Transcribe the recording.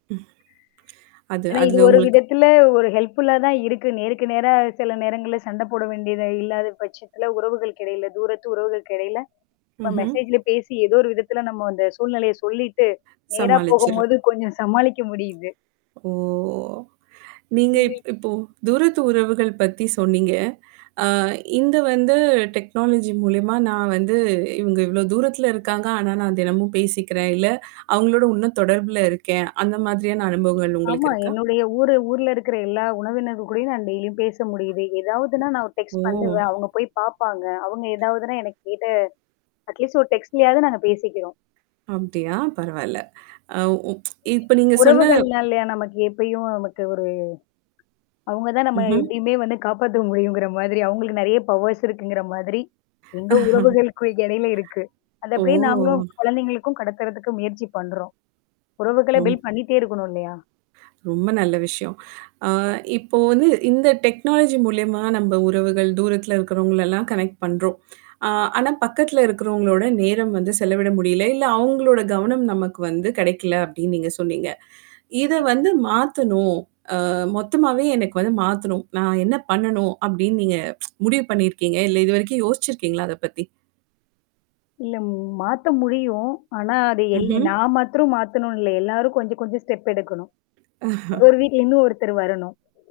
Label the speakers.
Speaker 1: அது
Speaker 2: ஆனா, இது
Speaker 1: அதுல
Speaker 2: ஒரு
Speaker 1: உங்களுக்கு
Speaker 2: விதத்துல ஒரு ஹெல்ப்ஃபுல்லா தான் இருக்கு. நேருக்கு நேரா சில நேரங்கள்ல சண்ட போட வேண்டியதா இல்லாத பட்சத்தில உறவுகளுக்கு எடையில தூரத்து உறவுகளுக்கெடைல நம்ம
Speaker 1: ம்ஹ்ம்.
Speaker 2: மெசேஜ்ல பேசி ஏதோ ஒரு விதத்தில நம்ம அந்த சூழ்நிலைய சொல்லிட்டு, நேரா
Speaker 1: சமாளிச்சுர்றா.
Speaker 2: போகும்போது கொஞ்சம் சமாளிக்க முடியுது.
Speaker 1: ஓ! நீங்க இப்
Speaker 2: நீங்கள்
Speaker 1: இப்போ தூரத்து உறவுகள் பத்தி சொன்னீங்க. ஆ இந்த வந்து டெக்னாலஜி மூலியமா நான் வந்து இவங்க இவ்ளோ தூரத்தில இருக்காங்க. ஆனா நான் தினமும் பேசிக்கிறேன். இல்ல அவங்களோட இன்னும் தொடர்புல இருக்கேன். அந்த மாதிரியான அனுபவங்கள்
Speaker 2: ஆமா.
Speaker 1: உங்களுக்கு இருக்கா?
Speaker 2: என்னுடைய ஊரு ஊர்ல இருக்கிற எல்லா உறவினர்கள் கூடயும் நான் டெய்லியும் பேச முடியுது. எதாவதுன்னா நான் ஒரு
Speaker 1: ஓ!
Speaker 2: டெக்ஸ்ட் பண்ணுவேன். அவங்க போய் பாப்பாங்க. அவங்க ஏதாவதுனா எனக்கு கேட்ட அட்லீஸ்ட் ஒரு டெக்ஸ்ட்லயாது நாங்க பேசிக்கறோம்.
Speaker 1: அப்டியா, பரவால்ல. அ உப் இப்ப நீங்க சொன்ன
Speaker 2: உறவுகள்னாலயா, நமக்கு எப்பயும் நமக்கு ஒரு அவங்க தான் நம்ம
Speaker 1: ம்ஹ்ம்.
Speaker 2: எப்பயுமே வந்து காப்பாத்த முடியுங்கிற மாதிரி அவங்களுக்கு நெறைய பவர்ஸ் இருக்குங்கற மாதிரி. எங்க உறவுகளுக்கு எடையில இருக்கு. அத அப்படியே
Speaker 1: ஓ!
Speaker 2: நாங்களும் குழந்தைகளுக்கும் கடத்தறதுக்கு முயற்சி பண்றோம். உறவுகள
Speaker 1: ரொம்
Speaker 2: பில்ட் பண்ணிட்டே இருக்கணும் இல்லையா?
Speaker 1: ...ரொம்ப நல்ல விஷயம். அ இப்போ வந்து இந்த டெக்னாலஜி மூலியமா நம்ம உறவுகள் தூரத்தில இருக்கிறவங்கள எல்லாம் கனெக்ட் பண்றோம். அ ஆனா பக்கத்துல இருக்கிறவங்களோட நேரம் வந்து செலவிட முடியல. இல்ல அவங்களோட கவனம் நமக்கு வந்து கெடைக்கல அப்படின்னு நீங்க சொன்னீங்க. இத வந்து மாத்தணும். அ மொத்தமாவே எனக்கு வந்து மாத்தணும். நான் என்ன பண்ணணும் அப்டின்னு நீங்க முடிவு பண்ணிருக்கீங்க? இல்ல இதுவரைக்கும் யோசுச்சிருக்கீங்களா அத பத்தி?
Speaker 2: இல்ல, மாத்த முடியும். ஆனா அது எல்லு
Speaker 1: ம்ஹ்ம்.
Speaker 2: நான் மாத்திரம் மாத்தணும்னு இல்ல எல்லாரும் கொஞ்சம், கொஞ்சம் ஸ்டெப் எடுக்கணும். அவரு வீட்ல இருந்து இன்னும் ஒருத்தர் வரணும்.